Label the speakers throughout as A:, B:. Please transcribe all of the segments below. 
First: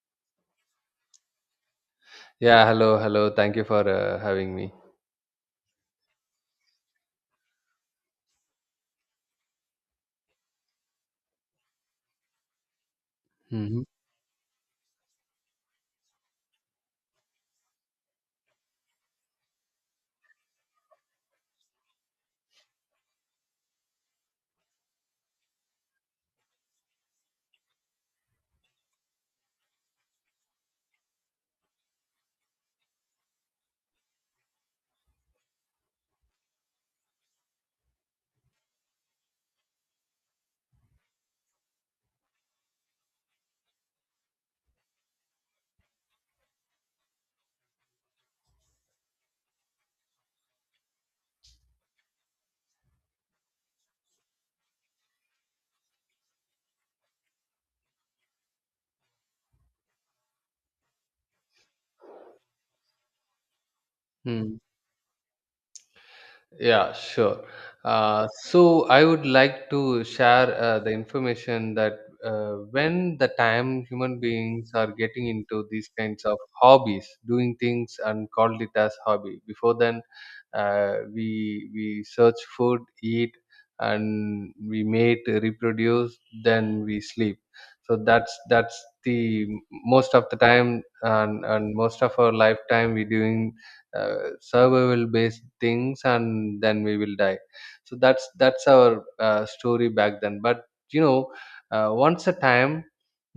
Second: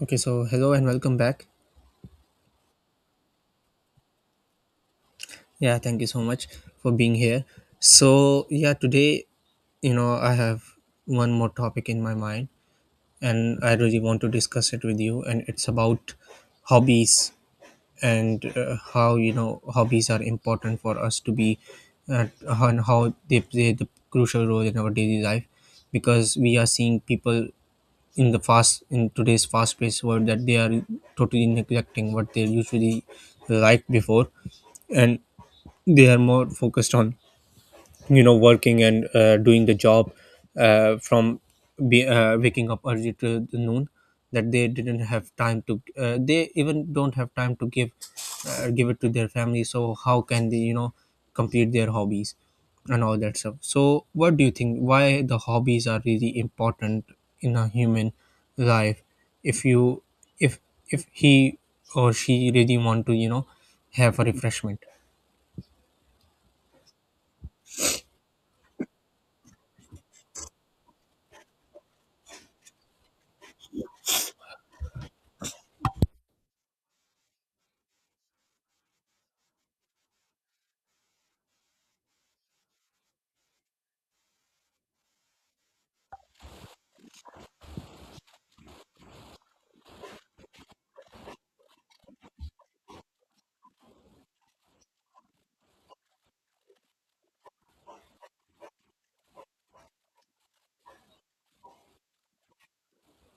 A: Okay, so hello and welcome back.
B: Yeah, hello, hello. Thank you for having me.
A: Yeah, thank you so much for being here. So, yeah, today, you know, I have one more topic in my mind and I
B: Mm-hmm.
A: really want to discuss it with you, and it's about hobbies and how, you know, hobbies are important for us to be, and how they play the crucial role in our daily life, because we are seeing people in the fast in today's fast paced world, that they are totally neglecting what they usually liked before, and they are more focused on, you know, working and doing the job, uh, from waking up early to the noon, that they didn't have time to, they even don't have time to give, give it to their family. So how can they, you know, complete their hobbies and all that stuff? So what do you think, why the hobbies are really important in a human life, if you if if he or she really want to, you know, have a refreshment?
B: Yeah, sure. So I would like to share the information that when the time human beings are getting into these kinds of hobbies, doing things and called it as hobby. Before then, we search food, eat, and we mate, reproduce, then we sleep. So that's the most of the time, and most of our lifetime we doing survival based things, and then we will die. So that's our story back then. But you know, once a time,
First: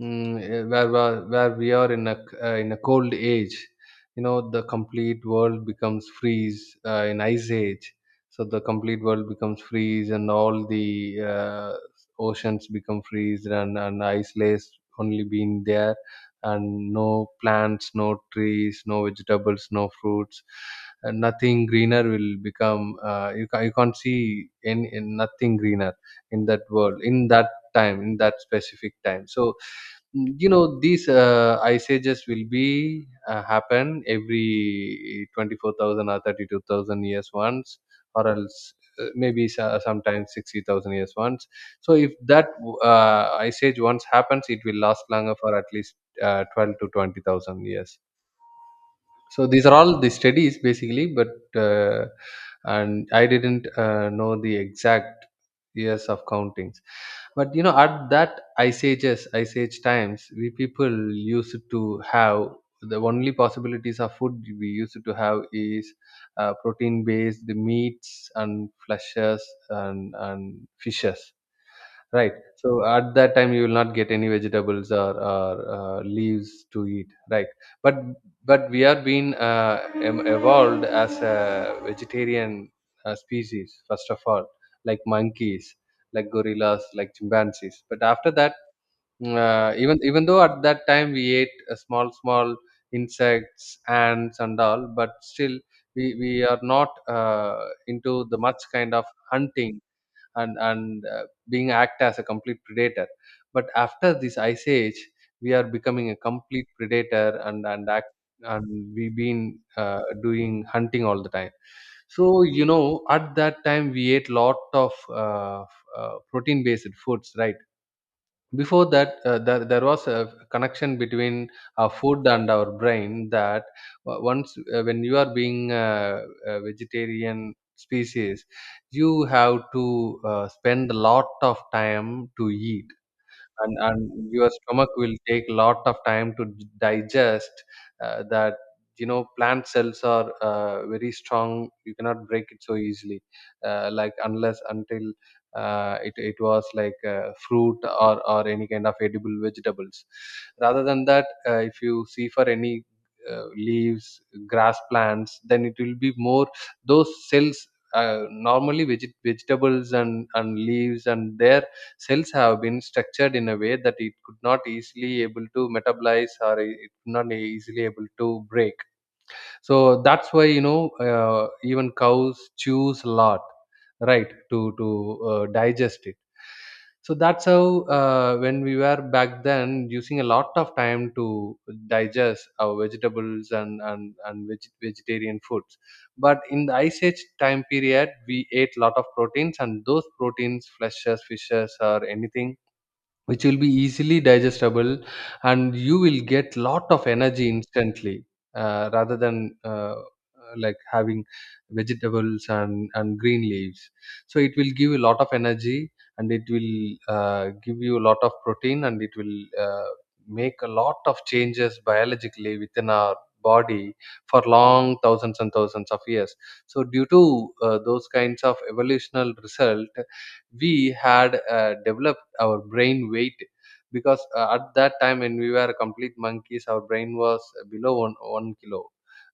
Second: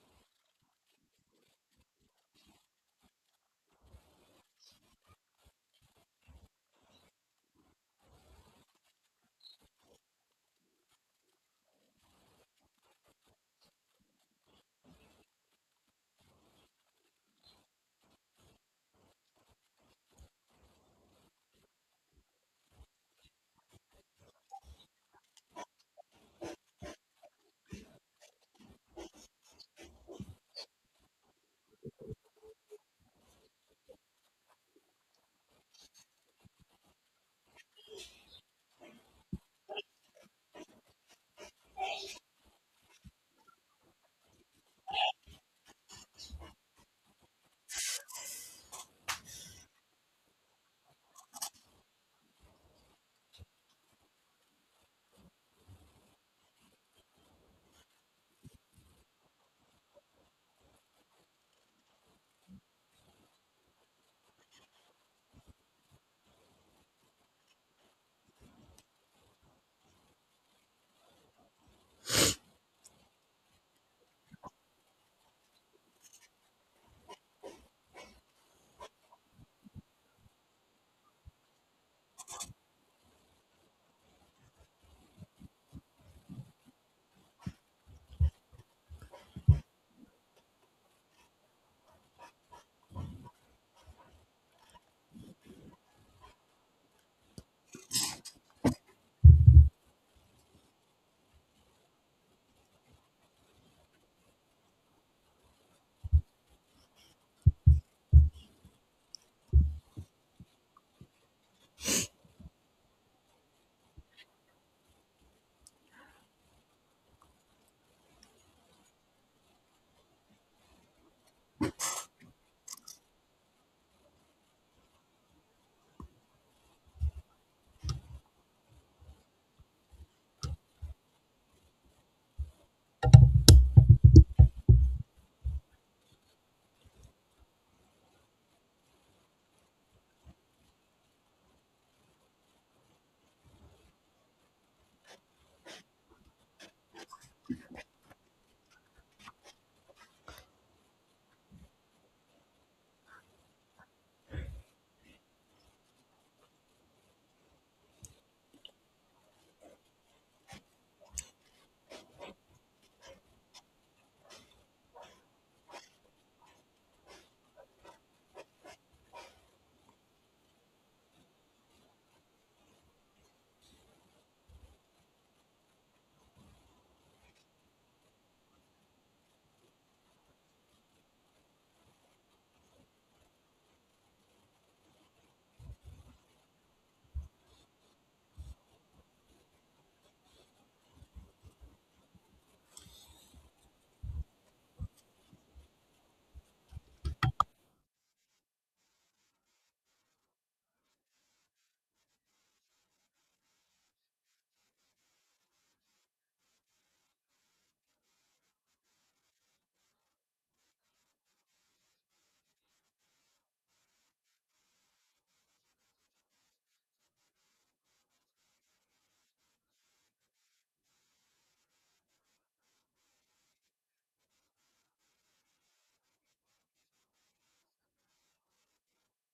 B: where we are in in a cold age, you know, the complete world becomes freeze, in ice age. So the complete world becomes freeze, and all the oceans become freeze, and ice layers only being there, and no plants, no trees, no vegetables, no fruits, and nothing greener will become. You can't see any, nothing greener in that world, in that time, in that specific time. So you know, these ice ages will be happen every 24,000 or 32,000 years once, or else maybe sometimes 60,000 years once. So if that ice age once happens, it will last longer for at least 12 to 20,000 years. So these are all the studies basically, but uh, and I didn't know the exact years of countings. But you know, at that ice age times, we people used to have, the only possibilities of food we used to have is protein based meats and fleshes, and fishes. Right. So at that time, you will not get any vegetables, or leaves to eat. Right. But we are being evolved as a vegetarian species, first of all, like monkeys, like gorillas, like chimpanzees. But after that, even though at that time we ate small insects, ants, and all, but still we are not into the much kind of hunting and being act as a complete predator. But after this ice age, we are becoming a complete predator and act and we been doing hunting all the time. So you know, at that time, we ate lot of protein based foods, right? Before that, there was a connection between our food and our brain, that once, when you are being a vegetarian species, you have to spend a lot of time to eat, and your stomach will take lot of time to digest that. You know, plant cells are very strong, you cannot break it so easily, like, unless until it was like fruit, or any kind of edible vegetables. Rather than that, if you see for any leaves, grass, plants, then it will be more, those cells, normally vegetables and leaves and their cells have been structured in a way that it could not easily able to metabolize, or it could not easily able to break. So that's why, you know, even cows chews a lot, right, to digest it. So that's how, when we were back then, using a lot of time to digest our vegetables, and vegetarian foods. But in the ice age time period, we ate a lot of proteins, and those proteins, fleshes, fishes, or anything, which will be easily digestible, and you will get lot of energy instantly, rather than like having vegetables and green leaves. So it will give you a lot of energy, and it will give you a lot of protein, and it will make a lot of changes biologically within our body for long thousands and thousands of years. So due to those kinds of evolutional result, we had developed our brain weight, because at that time, when we were complete monkeys, our brain was below one kilo,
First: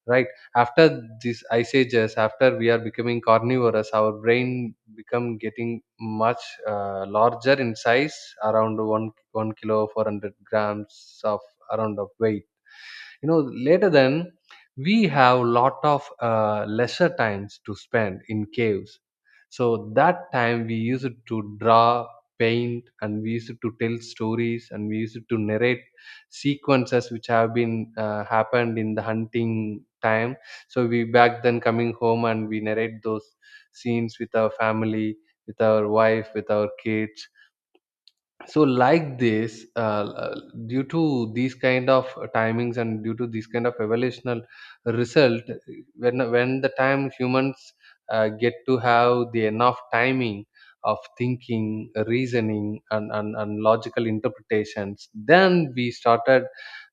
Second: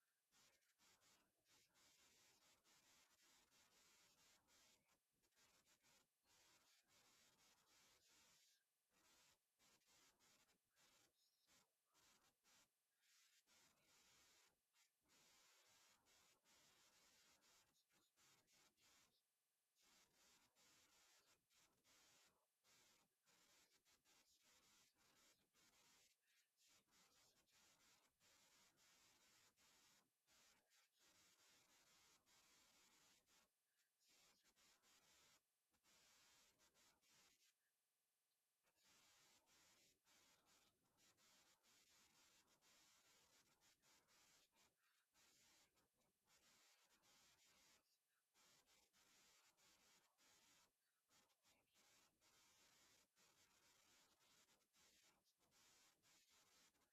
B: right. After these ice ages, after we are becoming carnivorous, our brain become getting much larger in size, around one kilo 400 grams of, around of weight, you know. Later then, we have lot of lesser times to spend in caves. So that time, we used to draw, paint, and we used to tell stories, and we used to narrate sequences which have been happened in the hunting time. So we back then coming home, and we narrate those scenes with our family, with our wife, with our kids. So like this, due to these kind of timings, and due to these kind of evolutional result, when the time humans get to have the enough timing of thinking, reasoning, and logical interpretations, then we started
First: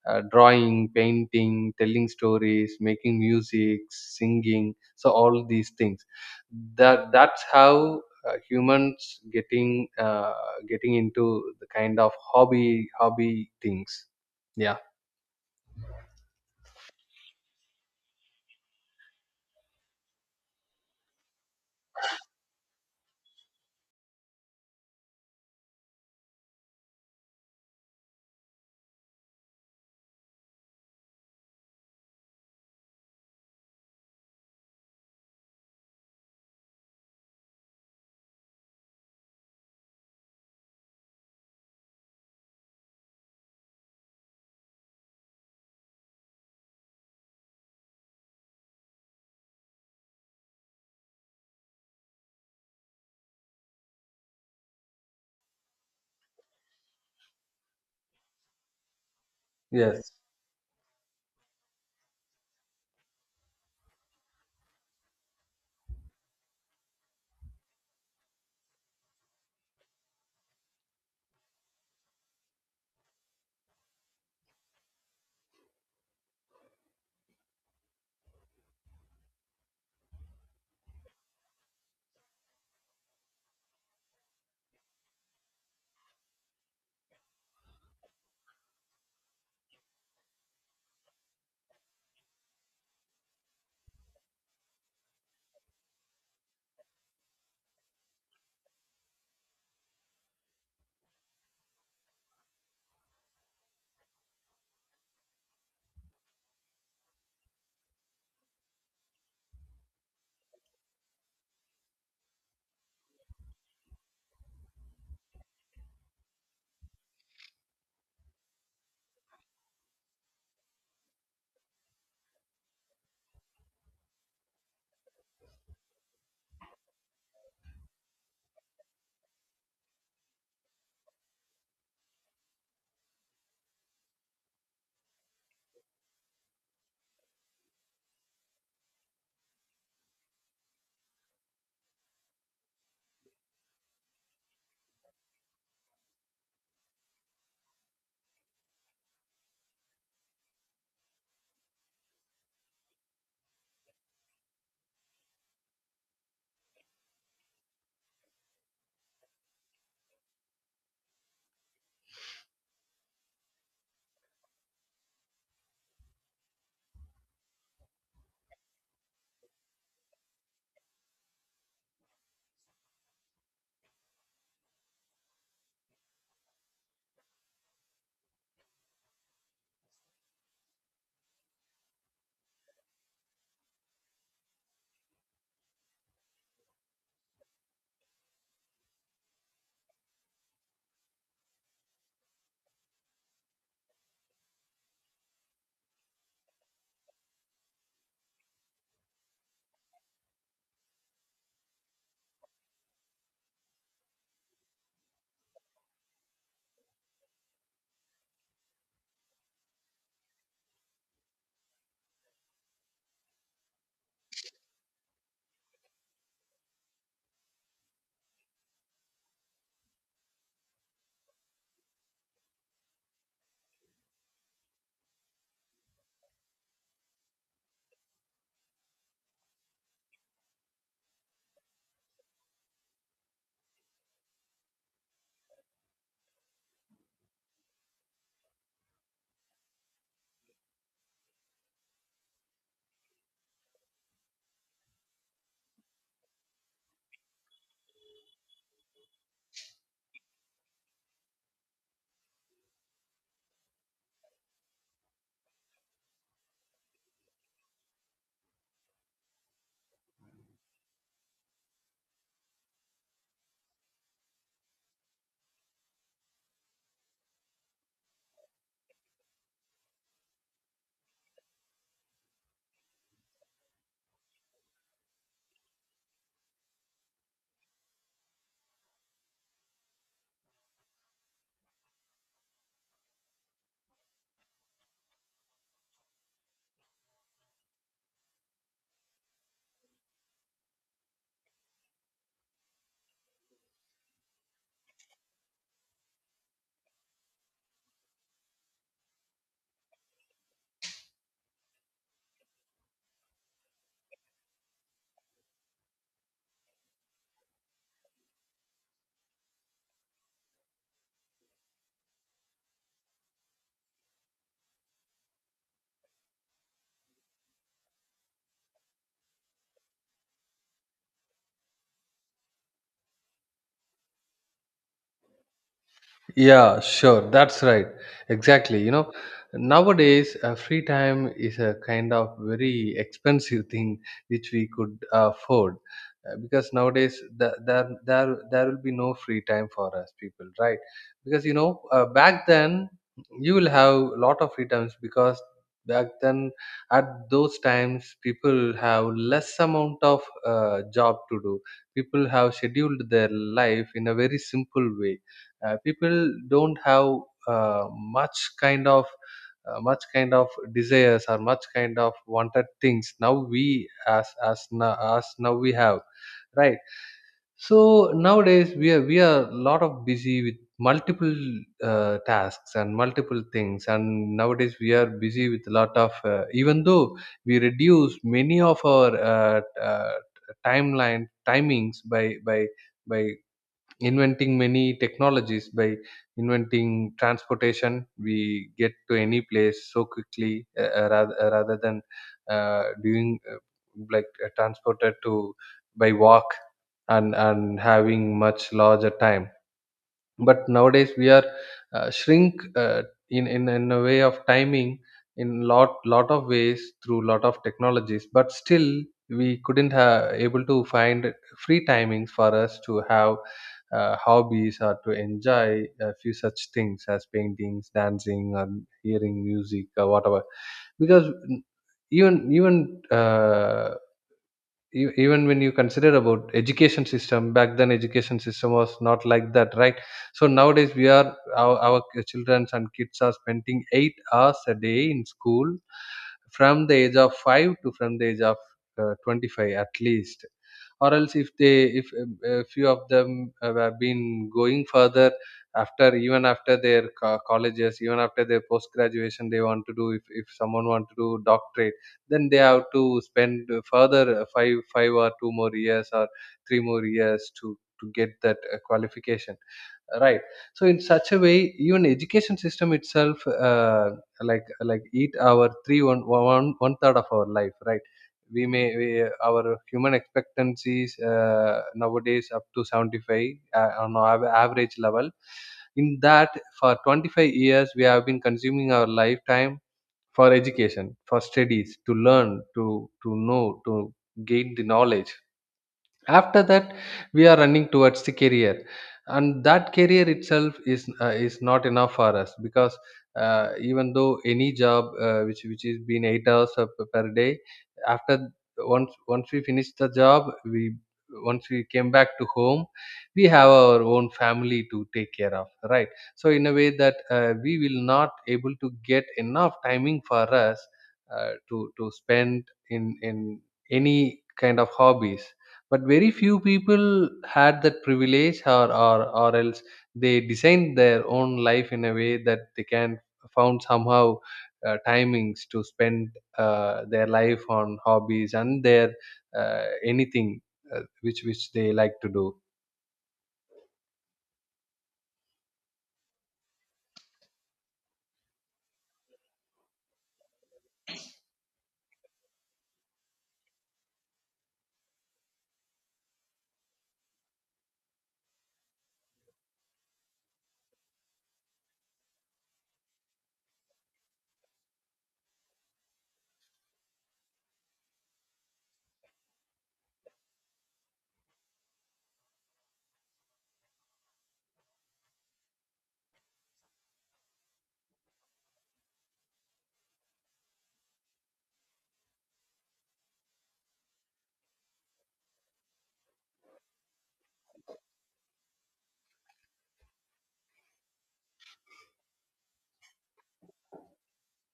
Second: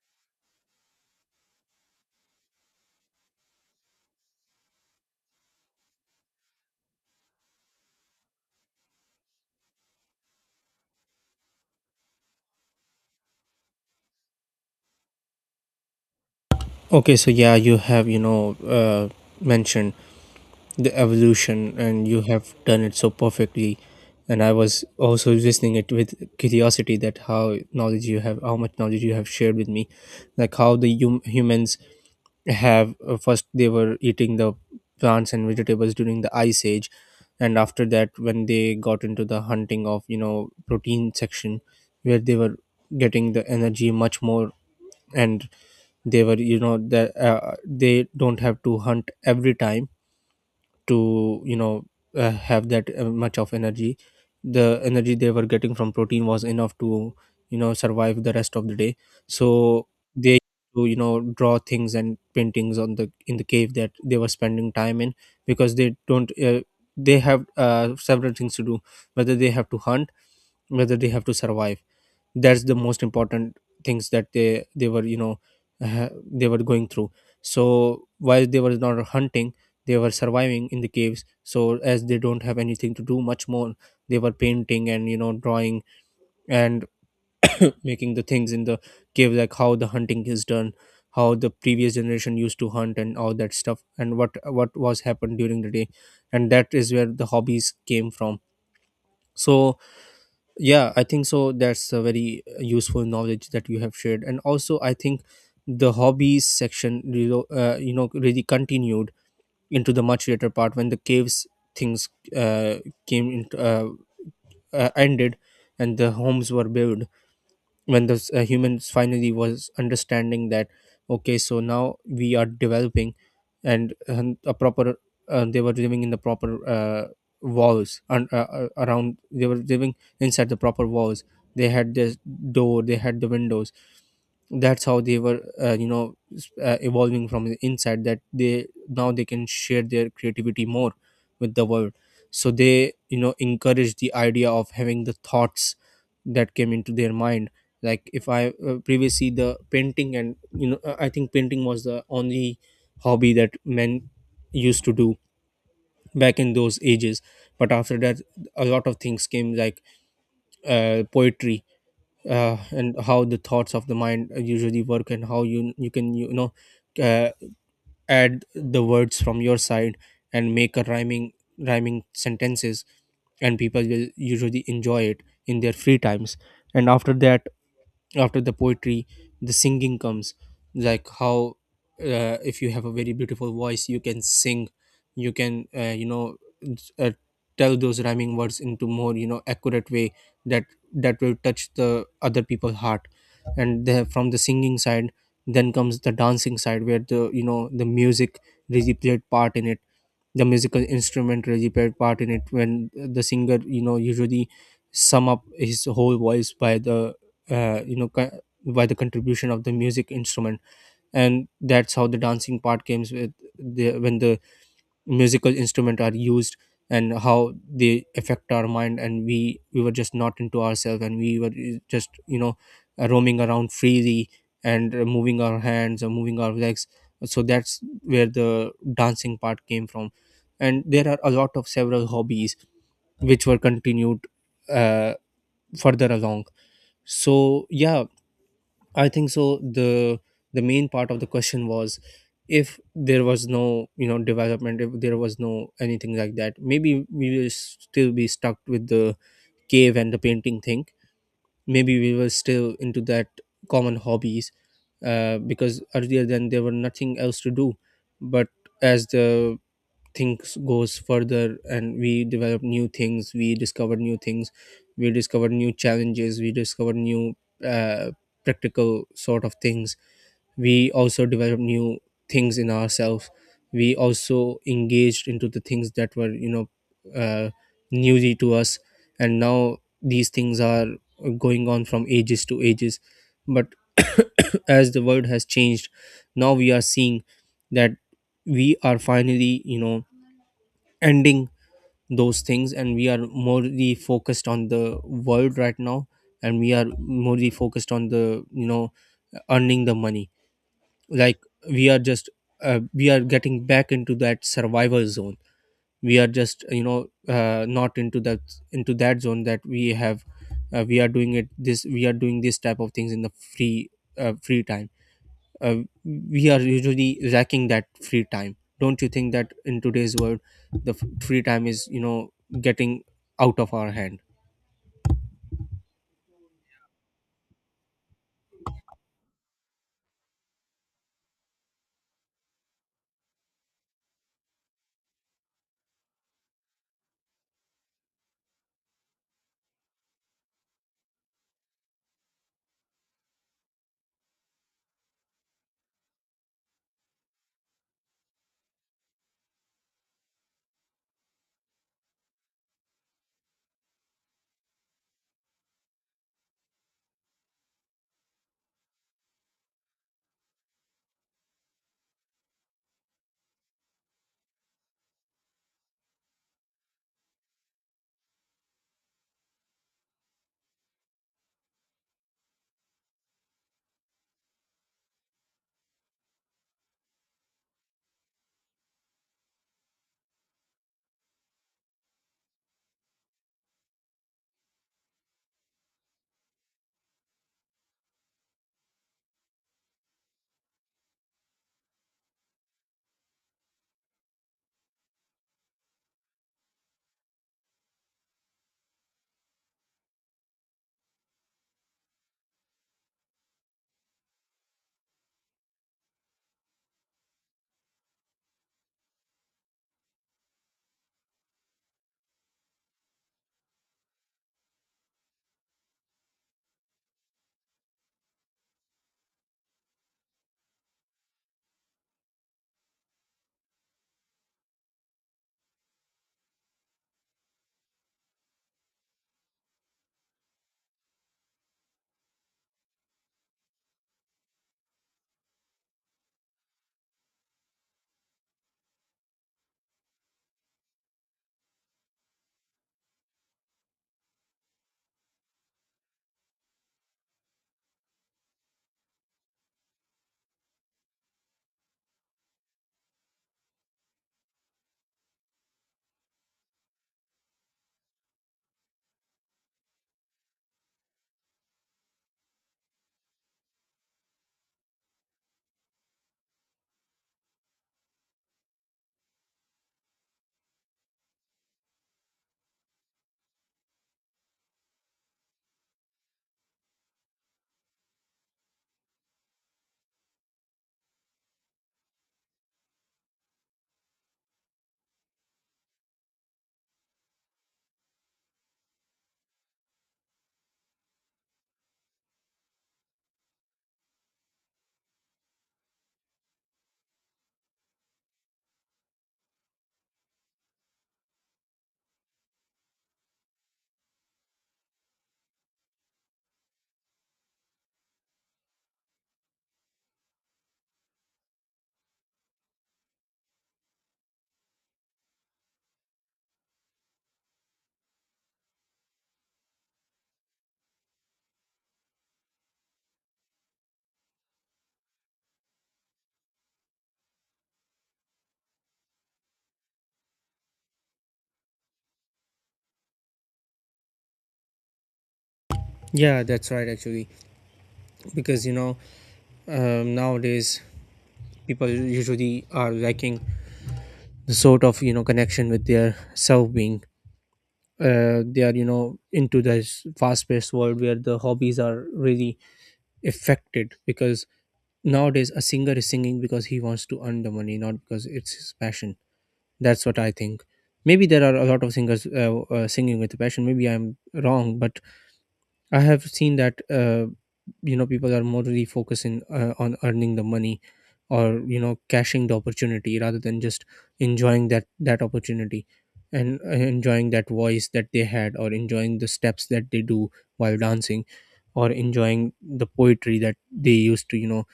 B: drawing, painting, telling stories, making music, singing, so all these things, that's how humans getting getting into the kind of hobby things, yeah.
A: Okay, so yeah, you have, you know, mentioned the evolution, and you have done it so perfectly. And I was also listening it with curiosity, that how knowledge you have, how much knowledge you have shared with me, like how the humans have, first they were eating the plants and vegetables during the ice age, and after that, when they got into the hunting of, you know, protein section, where they were getting the energy much more, and they were, you know, that they don't have to hunt every time to, you know, have that much of energy. The energy they were getting from protein was enough to, you know, survive the rest of the day. So
B: Yes.
A: they used to, you know, draw things and paintings on the in the cave that they were spending time in, because they don't, they have, several things to do, whether they have to hunt, whether they have to survive. That's the most important things, that they were, you know, they were going through. So while they were not hunting, they were surviving in the caves, so as they don't have anything to do much more, they were painting and, you know, drawing, and making the things in the cave, like how the hunting is done, how the previous generation used to hunt and all that stuff, and what was happened during the day. And that is where the hobbies came from. So yeah, I think so, that's a very useful knowledge that you have shared. And also I think the hobbies section, you know, you know, really continued into the much later part, when the caves things uh, came into ended, and the homes were built, when the humans finally was understanding that, okay, so now we are developing, and a proper, they were living in the proper, walls and around, they were living inside the proper walls. They had this door, they had the windows. That's how they were, you know, evolving from the inside, that they, now they can share their creativity more with the world. So they, you know, encourage the idea of having the thoughts that came into their mind. Like, if I previously the painting, and, you know, I think painting was the only hobby that men used to do back in those ages. But after that, a lot of things came, like poetry, and how the thoughts of the mind usually work, and how you can, you know, uh, add the words from your side and make a rhyming sentences, and people will usually enjoy it in their free times. And after that, after the poetry, the singing comes, like how, if you have a very beautiful voice, you can sing, you can, you know, uh, tell those rhyming words into more, you know, accurate way, that that will touch the other people's heart. And the, from the singing side, then comes the dancing side, where the, you know, the music really played part in it. The musical instrument really played part in it, when the singer, you know, usually sum up his whole voice by the, you know, by the contribution of the music instrument. And that's how the dancing part comes with the, when the musical instrument are used, and how they affect our mind, and we were just not into ourselves, and we were, just, you know, roaming around freely, and moving our hands or moving our legs. So that's where the dancing part came from. And there are a lot of several hobbies which were continued uh, further along. So yeah, I think so. The main part of the question was, if there was no, you know, development, if there was no anything like that, maybe we will still be stuck with the cave and the painting thing. Maybe we were still into that common hobbies, because earlier then there were nothing else to do. But as the things goes further, and we develop new things, we discover new things, we discover new challenges, we discover new, uh, practical sort of things, we also develop new things in ourselves, we also engaged into the things that were, you know, uh, newly to us. And now these things are going on from ages to ages. But as the world has changed, now we are seeing that we are finally, you know, ending those things, and we are morely focused on the world right now, and we are morely focused on the, you know, earning the money. Like, we are just, we are getting back into that survival zone. We are just, you know, not into that, into that zone that we have, we are doing it, this, we are doing this type of things in the free time. uh, we are usually lacking that free time. Don't you think that in today's world, the free time is, you know, getting out of our hand?
B: Yeah, sure. That's right. Exactly. You know, nowadays, free time is a kind of very expensive thing, which we could afford. Because nowadays, there will be no free time for us people, right? Because you know, back then, you will have a lot of free times, because back then, at those times, people have less amount of job to do. People have scheduled their life in a very simple way. People don't have uh, much kind of much kind of desires, or much kind of wanted things, now we, as now we have, right? So nowadays, we are a lot of busy with multiple tasks and multiple things, and nowadays we are busy with a lot of, even though we reduce many of our timeline timings by by inventing many technologies, by inventing transportation, we get to any place so quickly, rather than doing, like, transported to by walk, and having much larger time. But nowadays, we are shrink, in a way of timing, in lot of ways, through lot of technologies. But still, we couldn't have able to find free timings for us to have hobbies, or to enjoy a few such things as paintings, dancing, or hearing music, or whatever. Because, even even uh, even when you consider about education system, back then education system was not like that, right? So nowadays, our children and kids are spending 8 hours a day in school, from the age of 5, to from the age of 25 at least. Or else, if they if a few of them have been going further, after, even after their colleges, even after their post graduation, they want to do, if someone want to do doctorate, then they have to spend further five or 2 more years, or 3 more years, to get that qualification, right. So in such a way, even education system itself, like eat our three one one one third of our life, right. We may, our human expectancies, nowadays up to 75, on our average level. In that, for 25 years, we have been consuming our lifetime for education, for studies, to learn, to know to gain the knowledge. After that, we are running towards the career, and that career itself is, not enough for us, because even though any job, which is been 8 hours per day, after, once we finish the job, we once we came back to home, we have our own family to take care of, right. So in a way that, we will not able to get enough timing for us to spend in any kind of hobbies. But very few people had that privilege, or else they designed their own life in a way that they can found somehow timings to spend their life on hobbies, and their anything which they like to do.
A: Yeah, that's right, actually. Because, you know, nowadays, people usually are lacking the sort of, you know, connection with their self being. They are, you know, into this fast paced world, where the hobbies are really affected, because nowadays a singer is singing because he wants to earn the money, not because it's his passion. That's what I think. Maybe there are a lot of singers singing with passion. Maybe I'm wrong, but I have seen that, you know, people are more really focusing on earning the money, or, you know, cashing the opportunity, rather than just enjoying that opportunity, and enjoying that voice that they had, or enjoying the steps that they do while dancing, or enjoying the poetry that they used to, you know,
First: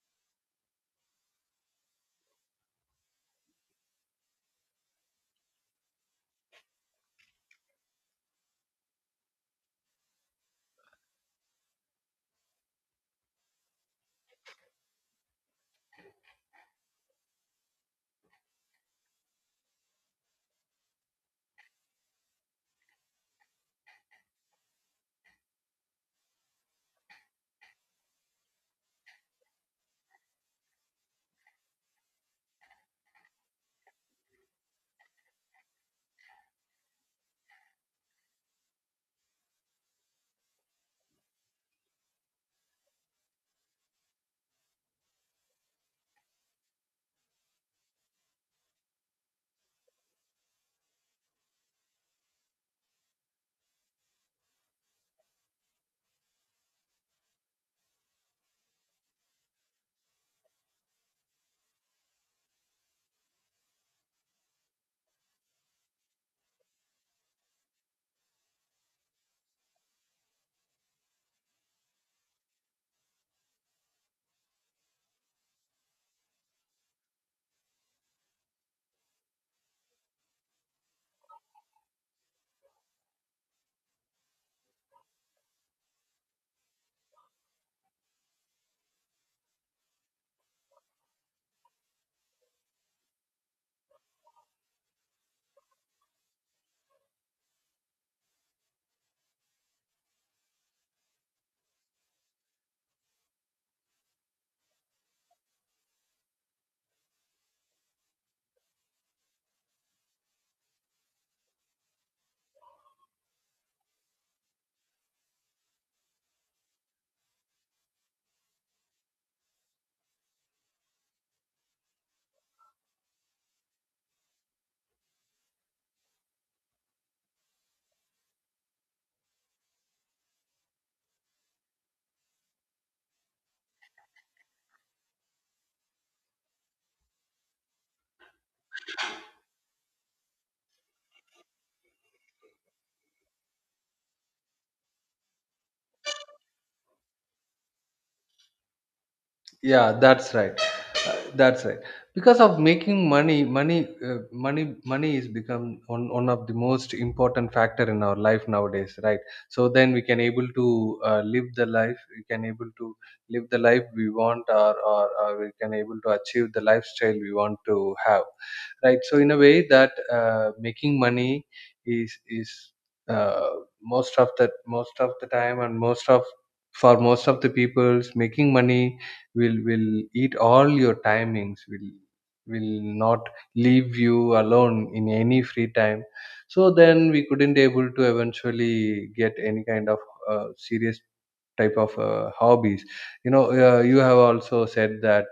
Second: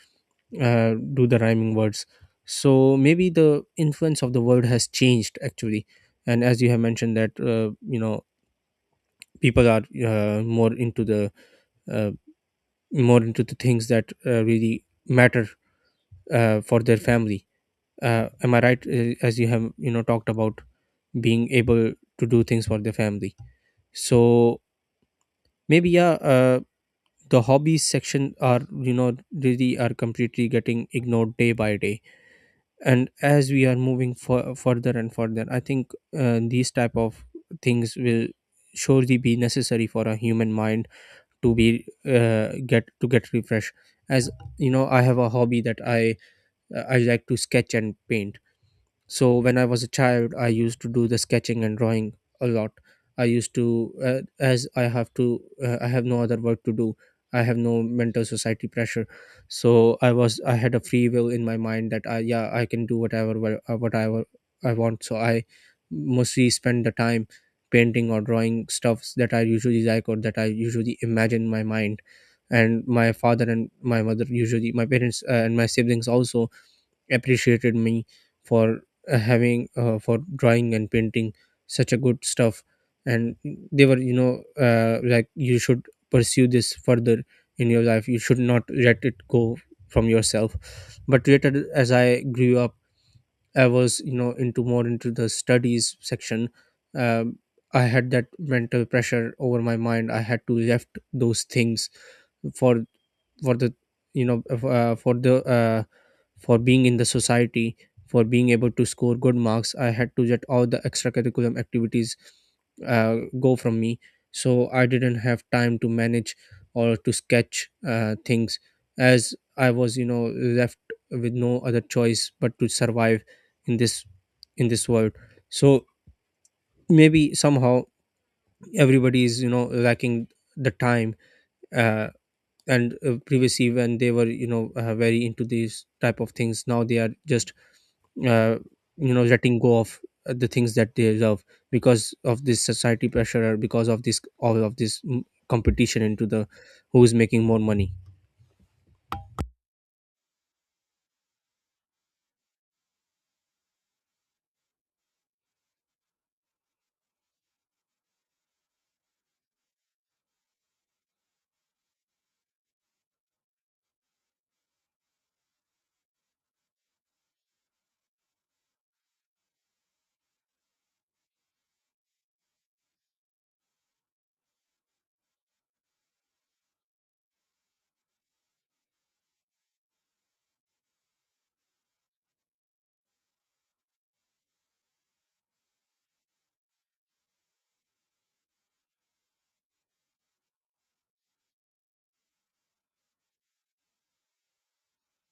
A: do the rhyming words. So maybe the influence of the word has changed, actually. And as you have mentioned that, you know, people are, more into the, uh, more into the things that really matter for their family. Am I right? As you have, you know, talked about being able to do things for their family. So maybe yeah, the hobbies section are, you know, really are completely getting ignored day by day. And as we are moving further and further, I think these type of things will surely be necessary for a human mind to be, get to get refreshed. As, you know, I have a hobby that I like to sketch and paint. So when I was a child, I used to do the sketching and drawing a lot. I used to, as I have to, I have no other work to do. I have no mental society pressure, so I was, I had a free will in my mind that I, yeah, I can do whatever, whatever I want. So I mostly spend the time painting or drawing stuffs that I usually like, or that I usually imagine in my mind. And my father and my mother usually, my parents and my siblings also appreciated me for having for drawing and painting such a good stuff, and they were, you know, like, you should pursue this further in your life, you should not let it go from yourself. But later as I grew up, I was, you know, into more into the studies section. um, I had that mental pressure over my mind, I had to left those things for for the you know for the for being in the society, for being able to score good marks. I had to get all the extracurriculum activities go from me, so I didn't have time to manage or to sketch things, as I was, you know, left with no other choice but to survive in this in this world. So maybe somehow everybody is, you know, lacking the time, uh, and previously when they were, you know, very into these type of things, now they are just uh, you know letting go of the things that they love, because of this society pressure or because of this all of this competition into the who is making more money.
B: Yeah, that's right. Uh, that's right, because of making uh, money money is become one of the most important factor in our life nowadays, right. So then, we can able to uh, live the life we can able to live the life we want, or we can able to achieve the lifestyle we want to have, right. So in a way that, making money is uh, most of the most of the time, and most of for most of the peoples, making money will eat all your timings, will not leave you alone in any free time. So Then we couldn't able to eventually get any kind of serious type of hobbies. You have also said that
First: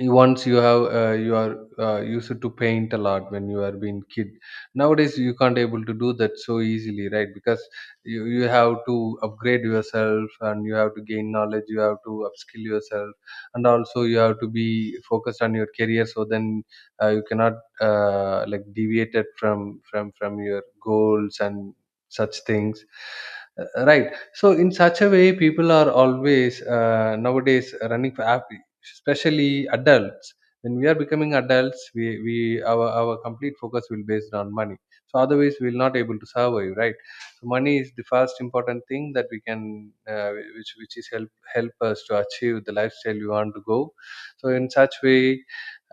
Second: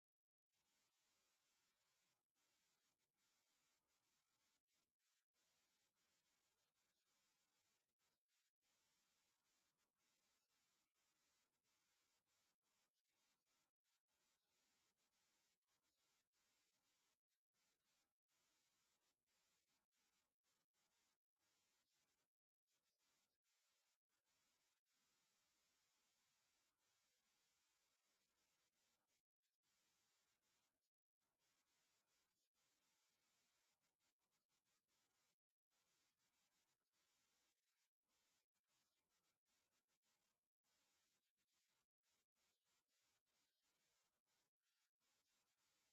B: once you have you are used to paint a lot when you are being kid. Nowadays you can't able to do that so easily, right? Because you have to upgrade yourself, and you have to gain knowledge, you have to upskill yourself, and also you have to be focused on your career. So then you cannot like deviated from your goals and such things. Right. So in such a way, people are always nowadays running for app, especially adults. When we are becoming adults, we, our complete focus will based on money, so otherwise we'll not able to survive, right? So money is the first important thing that we can uh, which is help us to achieve the lifestyle we want to go. So in such way,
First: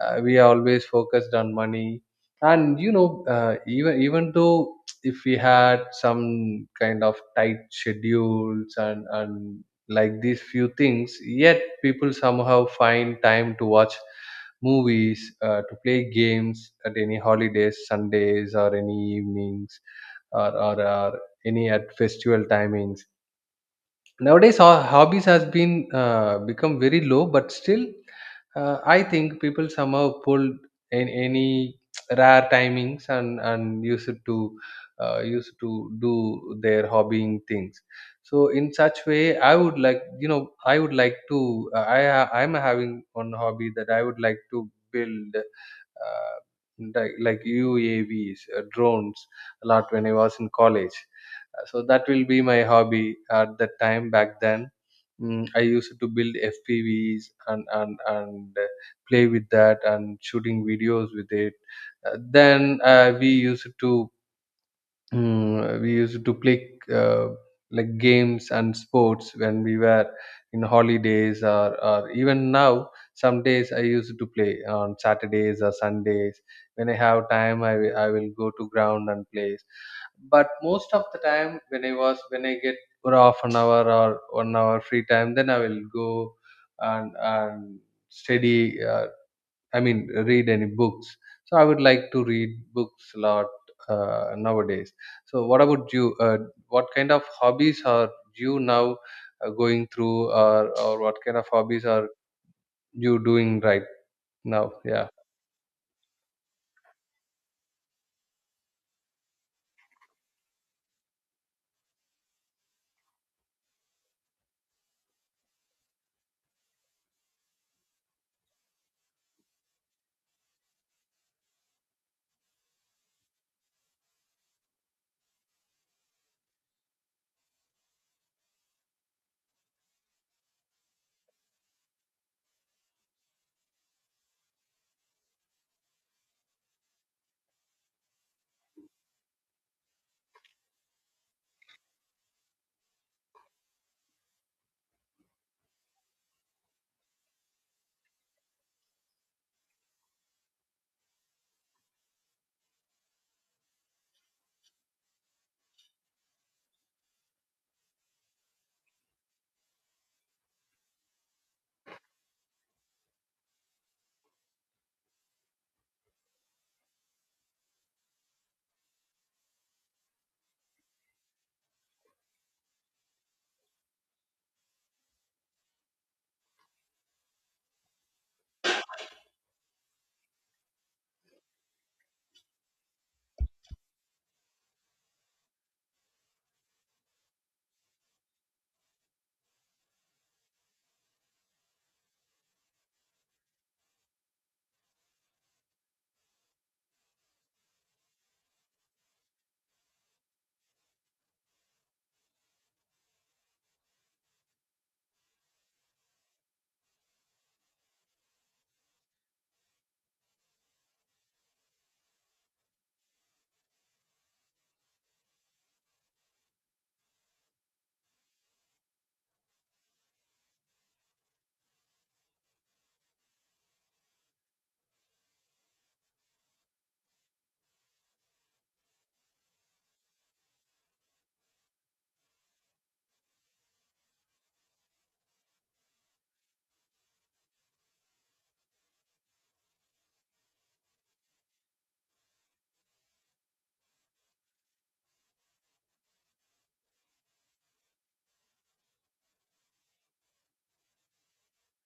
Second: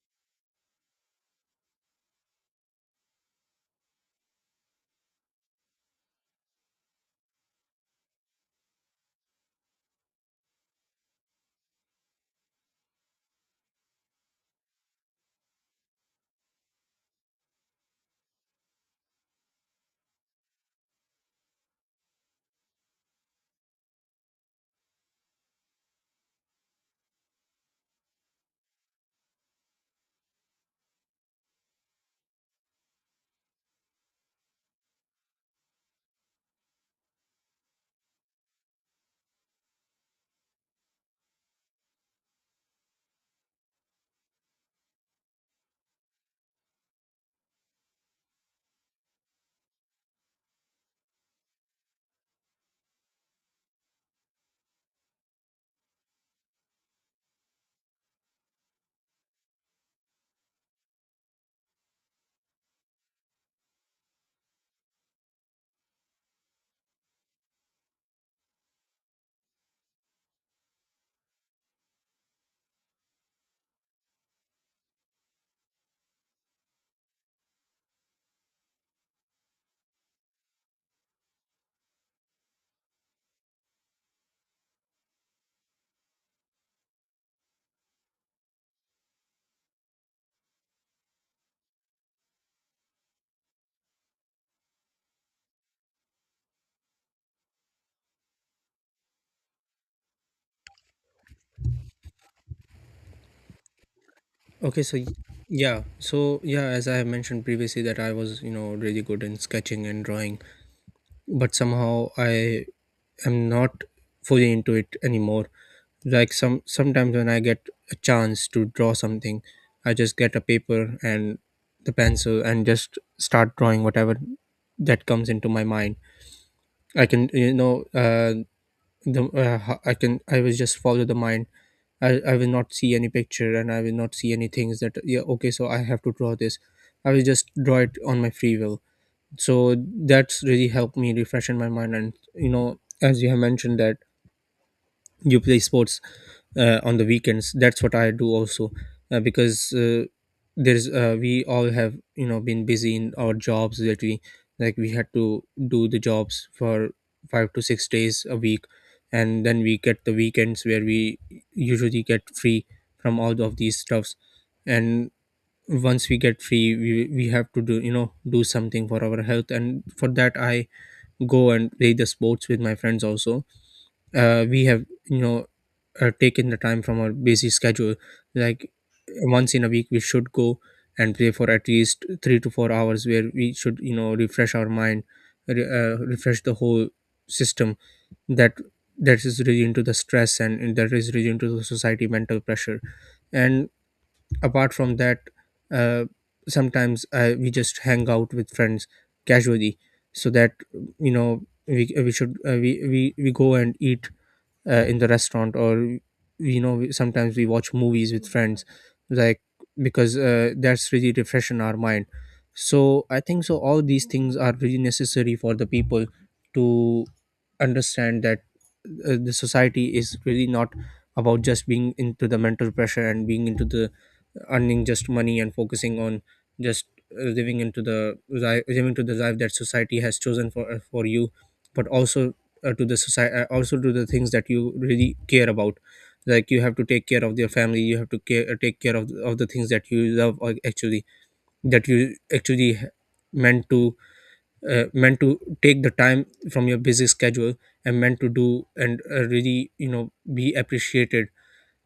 B: we are always focused on money. And you know, even though if we had some kind of tight schedules and like these few things, yet people somehow find time to watch movies, to play games at any holidays, sundays or any evenings, or any at festival timings. Nowadays hobbies has been become very low, but still I think people somehow pull in any rare timings and used to used to do their hobbying things. So in such way, I would like to, I am having one hobby that I would like to build, uh, like UAVs, drones, a lot when I was in college. So that will be my hobby at that time back then. Mm, I used to build FPVs and play with that and shooting videos with it. Then we used to, mm, we used to play like games and sports when we were in holidays, or even now some days I used to play on saturdays or sundays. When I have time, I will go to ground and play. But most of the time, when I get for half an hour or 1 hour free time, then I will go and study, I mean, read any books. So I would like to read books a lot nowadays. So what about you? What kind of hobbies are you now going through, or what kind of hobbies are you doing right now?
A: Okay, so
B: Yeah.
A: yeah, so, as I have mentioned previously, that I was, you know, really good in sketching and drawing, but somehow I am not fully into it anymore. Like, sometimes when I get a chance to draw something, I just get a paper and the pencil and just start drawing whatever that comes into my mind. I can, you know, I can, I will just follow the mind. I will not see any picture, and I will not see any things that, yeah, okay, so I have to draw this. I will just draw it on my free will. So that's really helped me refresh in my mind. And you know, as you have mentioned that you play sports on the weekends, that's what I do also. Because there's We all have, you know, been busy in our jobs, that we, like, we had to do the jobs for 5 to 6 days a week, and then we get the weekends where we usually get free from all of these stuffs. And once we get free, we have to do, you know, do something for our health, and for that I go and play the sports with my friends also. We have, you know, taken the time from our busy schedule, like, once in a week we should go and play for at least 3 to 4 hours, where we should, you know, refresh our mind, refresh the whole system that that is really into the stress, and that is really into the society mental pressure. And apart from that, uh, sometimes we just hang out with friends casually, so that, you know, we should we go and eat in the restaurant, or you know, sometimes we watch movies with friends, like, because that's really refreshing our mind. So I think so all these things are really necessary for the people to understand that the society is really not about just being into the mental pressure and being into the earning just money and focusing on just living into the living to the life that society has chosen for you, but also to the society, also to the things that you really care about. Like, you have to take care of your family, you have to take care of the things that you love, or actually that you actually meant to meant to take the time from your busy schedule and meant to do, and really, you know, be appreciated.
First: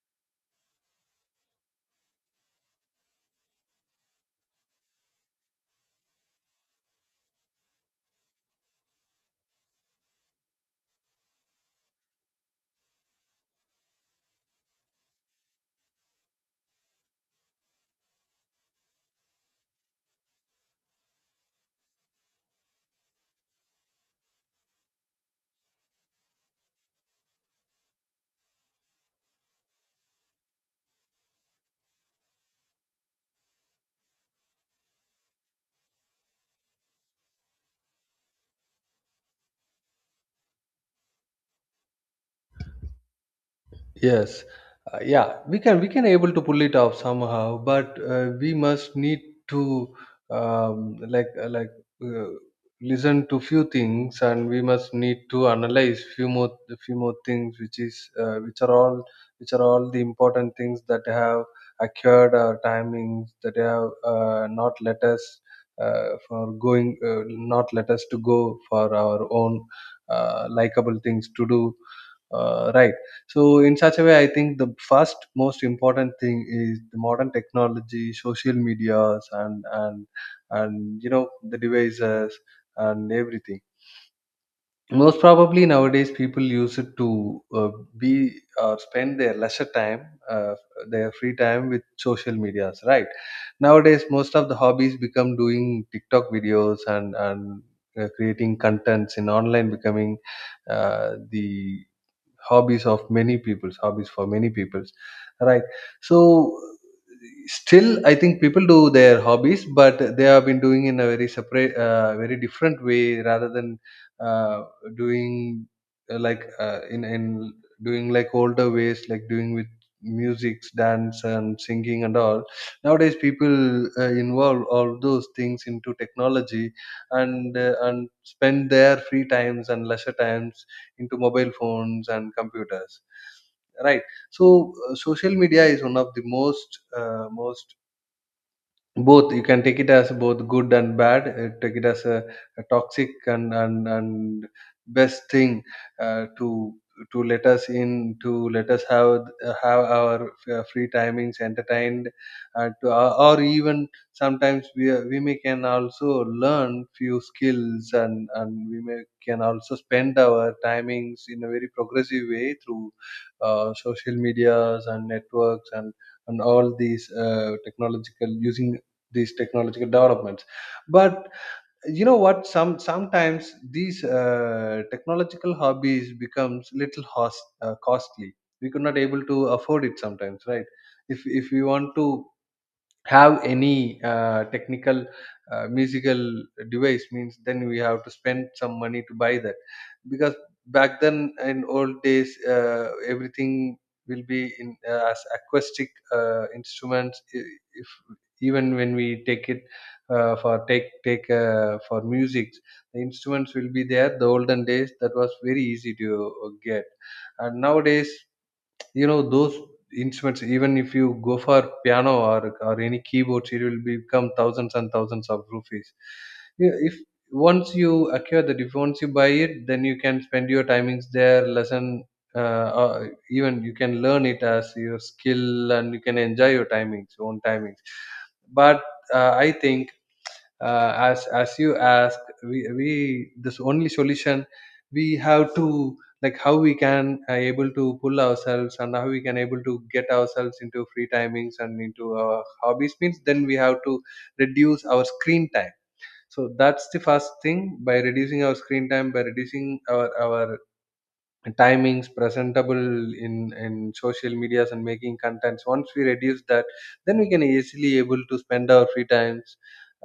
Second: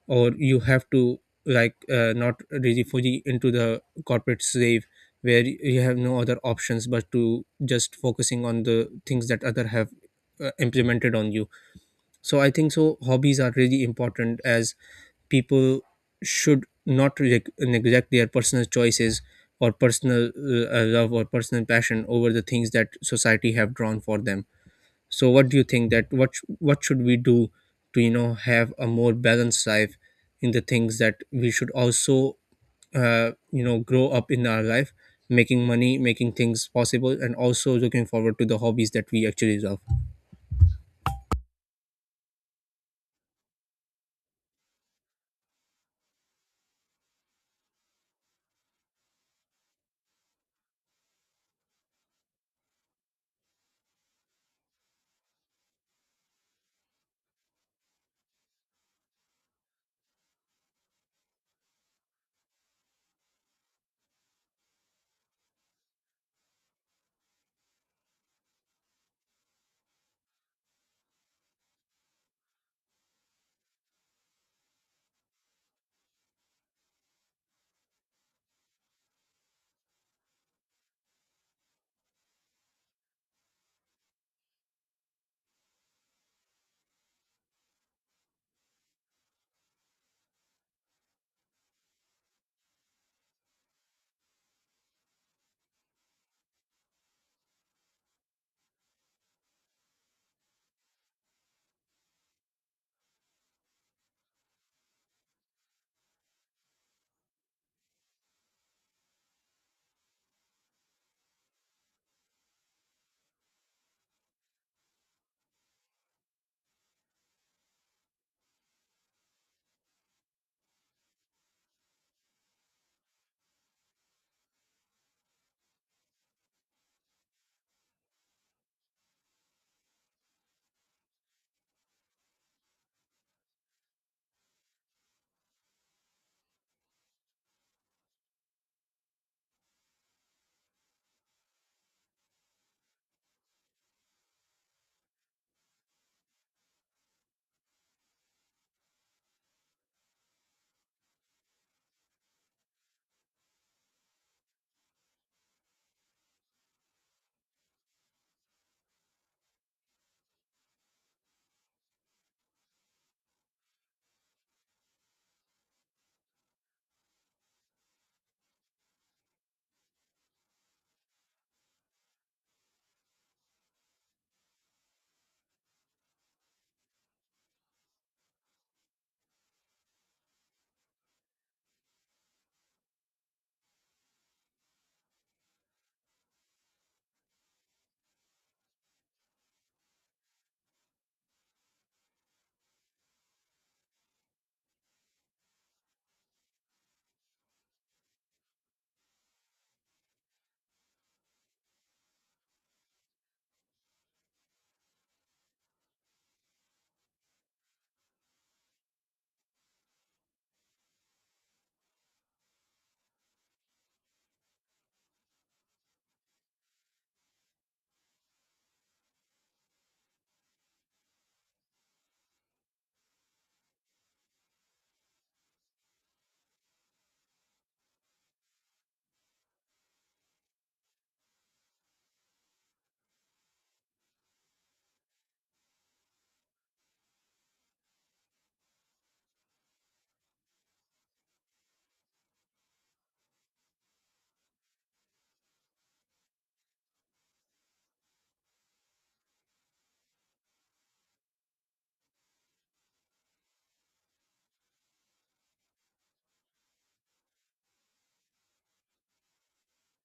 A: Or you have to, like, not really fully into the corporate slave, where you have no other options but to just focusing on the things that other have implemented on you. So I think so hobbies are really important, as people should not reject, neglect their personal choices or personal love or personal passion over the things that society have drawn for them. So what do you think that what should we do to, you know, have a more balanced life in the things that we should also, you know, grow up in our life, making money, making things possible, and also looking forward to the hobbies that we actually love.
B: Yes, yeah, we can able to pull it off somehow, but we must need to, um, like uh, like uh, listen to few things, and we must need to analyze few more things, which is which are all, which are all the important things that have occurred our timings, that have not let us, for going not let us to go for our own likable things to do. Right. So, in such a way, I think the first most important thing is the modern technology, social medias, and you know the devices and everything. Most probably nowadays, people use it to be, or spend their lesser time, their free time with social medias, right? Nowadays, most of the hobbies become doing TikTok videos and creating contents in online, becoming the hobbies of many people's, hobbies for many people's, right? So still I think people do their hobbies, but they have been doing in a very separate, very different way rather than uh, doing, like in doing like older ways, like doing with music, dance and singing and all. Nowadays people involve all those things into technology, and spend their free times and leisure times into mobile phones and computers, right? So social media is one of the most, both you can take it as both good and bad. Take it as a toxic and best thing uh, to to let us in, to let us have our free timings entertained and to, or even sometimes we we may can also learn few skills, and we may can also spend our timings in a very progressive way through social medias and networks and all these technological using these technological developments. But you know what, sometimes these technological hobbies becomes little costly, we could not able to afford it sometimes, right? If we want to have any technical musical device means, then we have to spend some money to buy that. Because back then in old days, everything will be in as acoustic instruments. If even when we take it for take take for music, the instruments will be there, the olden days, that was very easy to get. And nowadays, you know those instruments, even if you go for piano or any keyboards, it will become thousands and thousands of rupees. Yeah, if once you acquire that, if once you buy it, then you can spend your timings there, lesson, or even you can learn it as your skill, and you can enjoy your timings, own timings. But I think as you ask, we this only solution we have to, like how we can able to pull ourselves, and how we can able to get ourselves into free timings and into our hobbies means, then we have to reduce our screen time. So that's the first thing, by reducing our screen time, by reducing our timings presentable in social medias and making contents. Once we reduce that, then we can easily able to spend our free times.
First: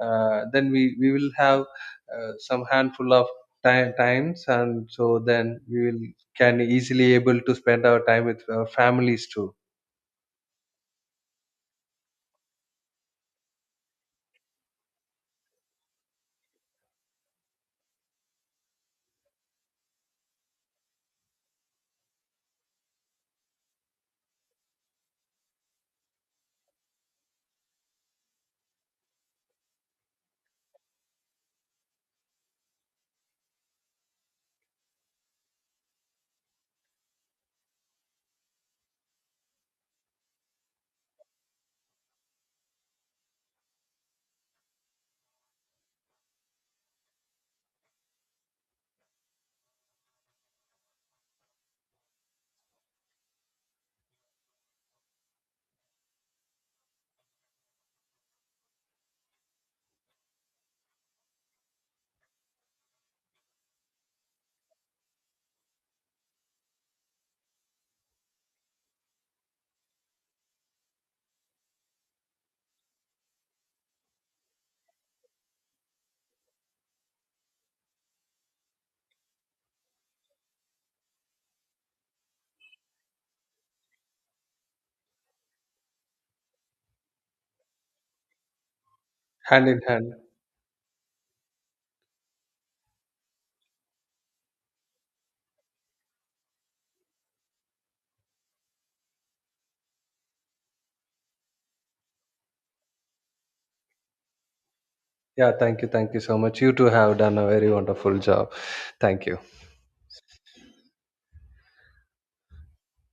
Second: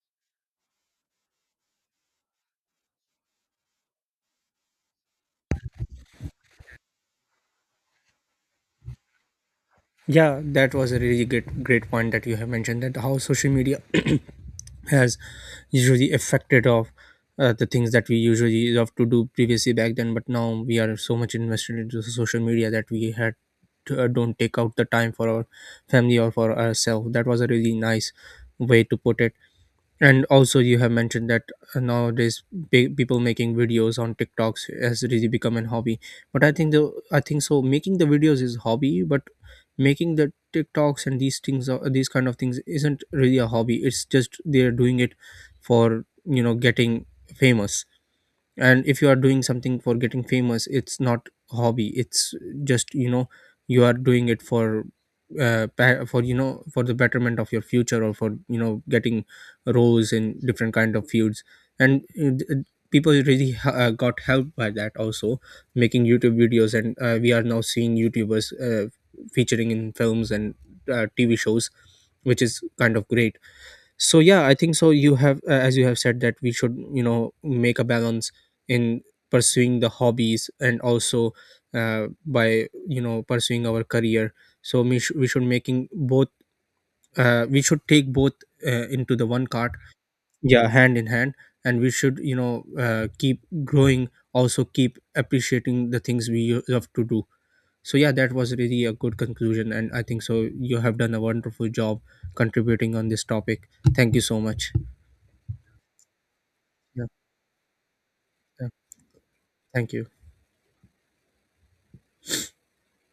B: Then we will have some handful of time, times, and so then we will can easily able to spend our time with our families too.
A: Yeah, that was a really great great point that you have mentioned, that how social media has usually affected of the things that we usually love to do previously back then, but now we are so much invested into social media that we had to, don't take out the time for our family or for ourselves. That was a really nice way to put it. And also you have mentioned that nowadays people making videos on TikToks has really become an hobby. But I think the I think so making the videos is hobby, but making the TikToks and these kind of things isn't really a hobby. It's just they're doing it for, you know, getting famous. And if you are doing something for getting famous, it's not a hobby, it's just, you know, you are doing it for for, you know, for the betterment of your future, or for, you know, getting roles in different kind of fields. And people really got helped by that also, making YouTube videos. And we are now seeing YouTubers featuring in films and TV shows, which is kind of great. So yeah, I think so you have, as you have said, that we should, you know, make a balance in pursuing the hobbies and also, by, you know, pursuing our career. So we should making both, we should take both into the one
B: Hand
A: cart.
B: in hand.
A: Yeah, hand in hand. And we should, you know, keep growing, also keep appreciating the things we love to do. So yeah, that was really a good conclusion, and I think so you have done a wonderful job contributing on this topic. Thank you so much.
B: Yeah, thank you so much, you too
A: Yeah.
B: have done a very wonderful job.
A: Yeah.
B: Thank you.
A: Thank you.